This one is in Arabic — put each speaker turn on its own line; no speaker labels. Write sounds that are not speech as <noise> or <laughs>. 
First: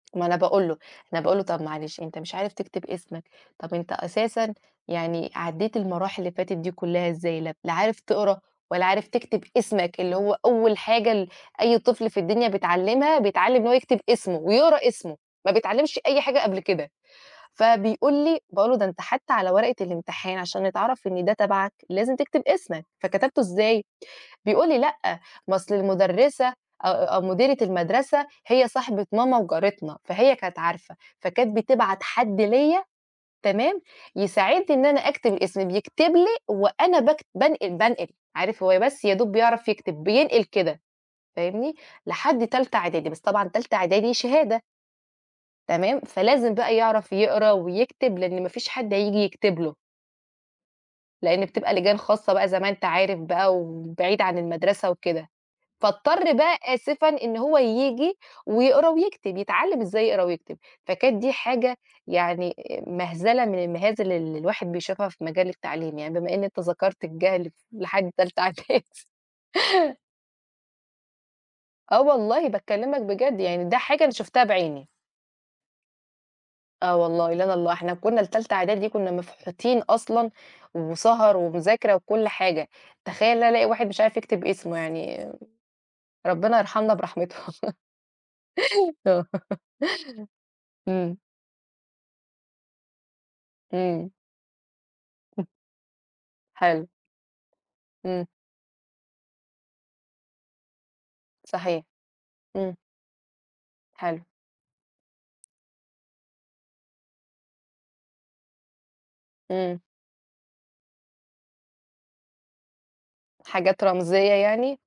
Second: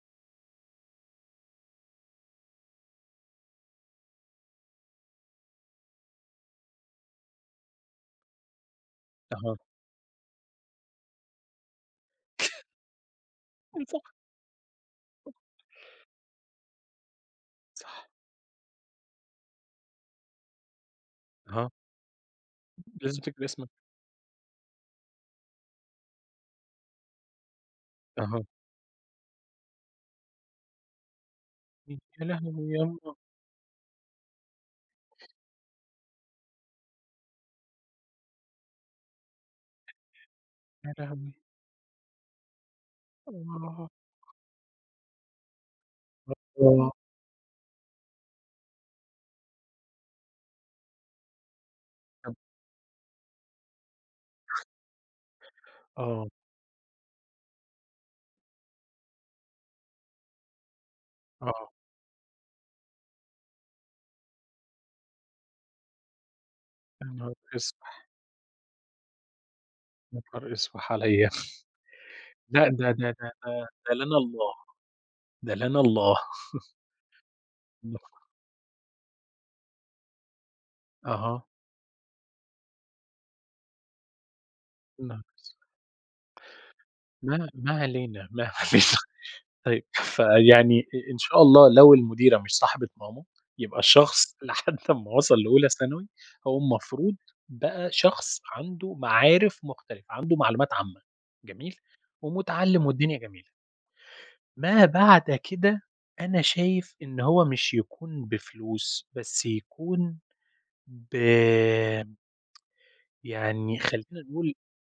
ما أنا باقول له، أنا باقول له: "طَب معلش أنت مش عارف تكتب اسمك، طَب أنت أساسًا يعني عدِّيت المراحل اللي فاتت دي كُلّها إزاي؟ ل لا عارف تقرا ولا عارف تكتب
أها.
اسمك اللي هو أول حاجة ال أي طفل في الدنيا بيتعلِّمها، بيتعلِّم إن هو
<unintelligible>
يكتب
صح.
اسمه ويقرا اسمه، ما بيتعلِّمش أي حاجة قبل كده."،
صح.
فبيقول لي، باقول له: "ده أنت حتّى على ورقة الامتحان عشان يتعرَف إن ده
آه.
تبعك لازم تكتب اسمك،
لازم
فكتبته
تكتب اسمك.
إزاي؟" بيقول لي: "لأ، ما أصل المُدرِّسة أ أو مديرة المَدرسة
أها.
هي صاحبة ماما وجارتنا، فهي كانت عارفة، فكانت بتبعت
امم، يا
حد
لهوي يا
ليَا،
أمّا!
تمام، يساعدني إن أنا أكتب اسمي، بيكتب لي وأنا باكت بانقل، بانقل." عارف هو بس يا دوب بيعرف يكتب، بينقل كده،
يا لهوي!
فاهمني، لحد تالتة إعدادي، بس طبعًا تالتة
آه.
إعدادي شهادة. تمام، فلازم بقى
<unintelligible>
يعرَف يقرا ويكتب، لإن ما فيش حد هييجي يكتب له. لإن بتبقى لجان خاصة
<unintelligible>
بقى زي ما أنت عارف بقى وبعيد عن المَدرسة وكده.
آه.
فاضطر بقى آسفًا إن هو ييجي ويقرا ويكتب، يتعلِّم إزاي يقرا ويكتب. فكانت دي
آه.
حاجة يعني مَهزلة من المهازل اللي الواحد بيشوفها في مجال التعليم يعني بما إن أنت ذكرت
يا نهار
الجهل ف
إسْوِح!
لحد تالتة إعدادي.
يا نهار إسوِح عليَا!
آه
<chuckles>
والله
لأ، ده
باكلِّمك
ده ده
بجد، يعني ده
ده
حاجة أنا
لنا
شُفتها
الله.
بعيني.
ده لنا الله. <chuckles>
آه والله، لنا الله، إحنا
<unintelligible>
كُنّا لتالتة إعدادي كُنّا مفحوتين أصلًا وسَهَر
أها.
ومذاكرة وكل حاجة. تخيَل إن أنا ألاقي واحد مش عارف يكتب اسمه،
يا نهار
يعني
إسوِح!
ربِّنا يرحمنا برحمته.
ما ما
<chuckles>
علينا، ما علينا.
آه. <laughs>
طيب، فيعني آآ إن
إمم.
شاء الله لو المديرة مش صاحبة ماما، يبقى
إمم.
الشخص لحد أمّا وصِل
<chuckles>
لأولى ثانوي، هو
حلو.
المفروض بقى
إمم.
شخص عنده معارف مختلفة، عنده معلومات عامة، جميل،
صحيح. إمم.
ومتعلِّم والدنيا جميلة.
حلو.
ما بعد كده، أنا شايف إن هو مش يكون بفلوس، بس
إمم.
يكون ب <tsk> يعني
حاجات
خلّينا
رمزيّة
نقول
يعني؟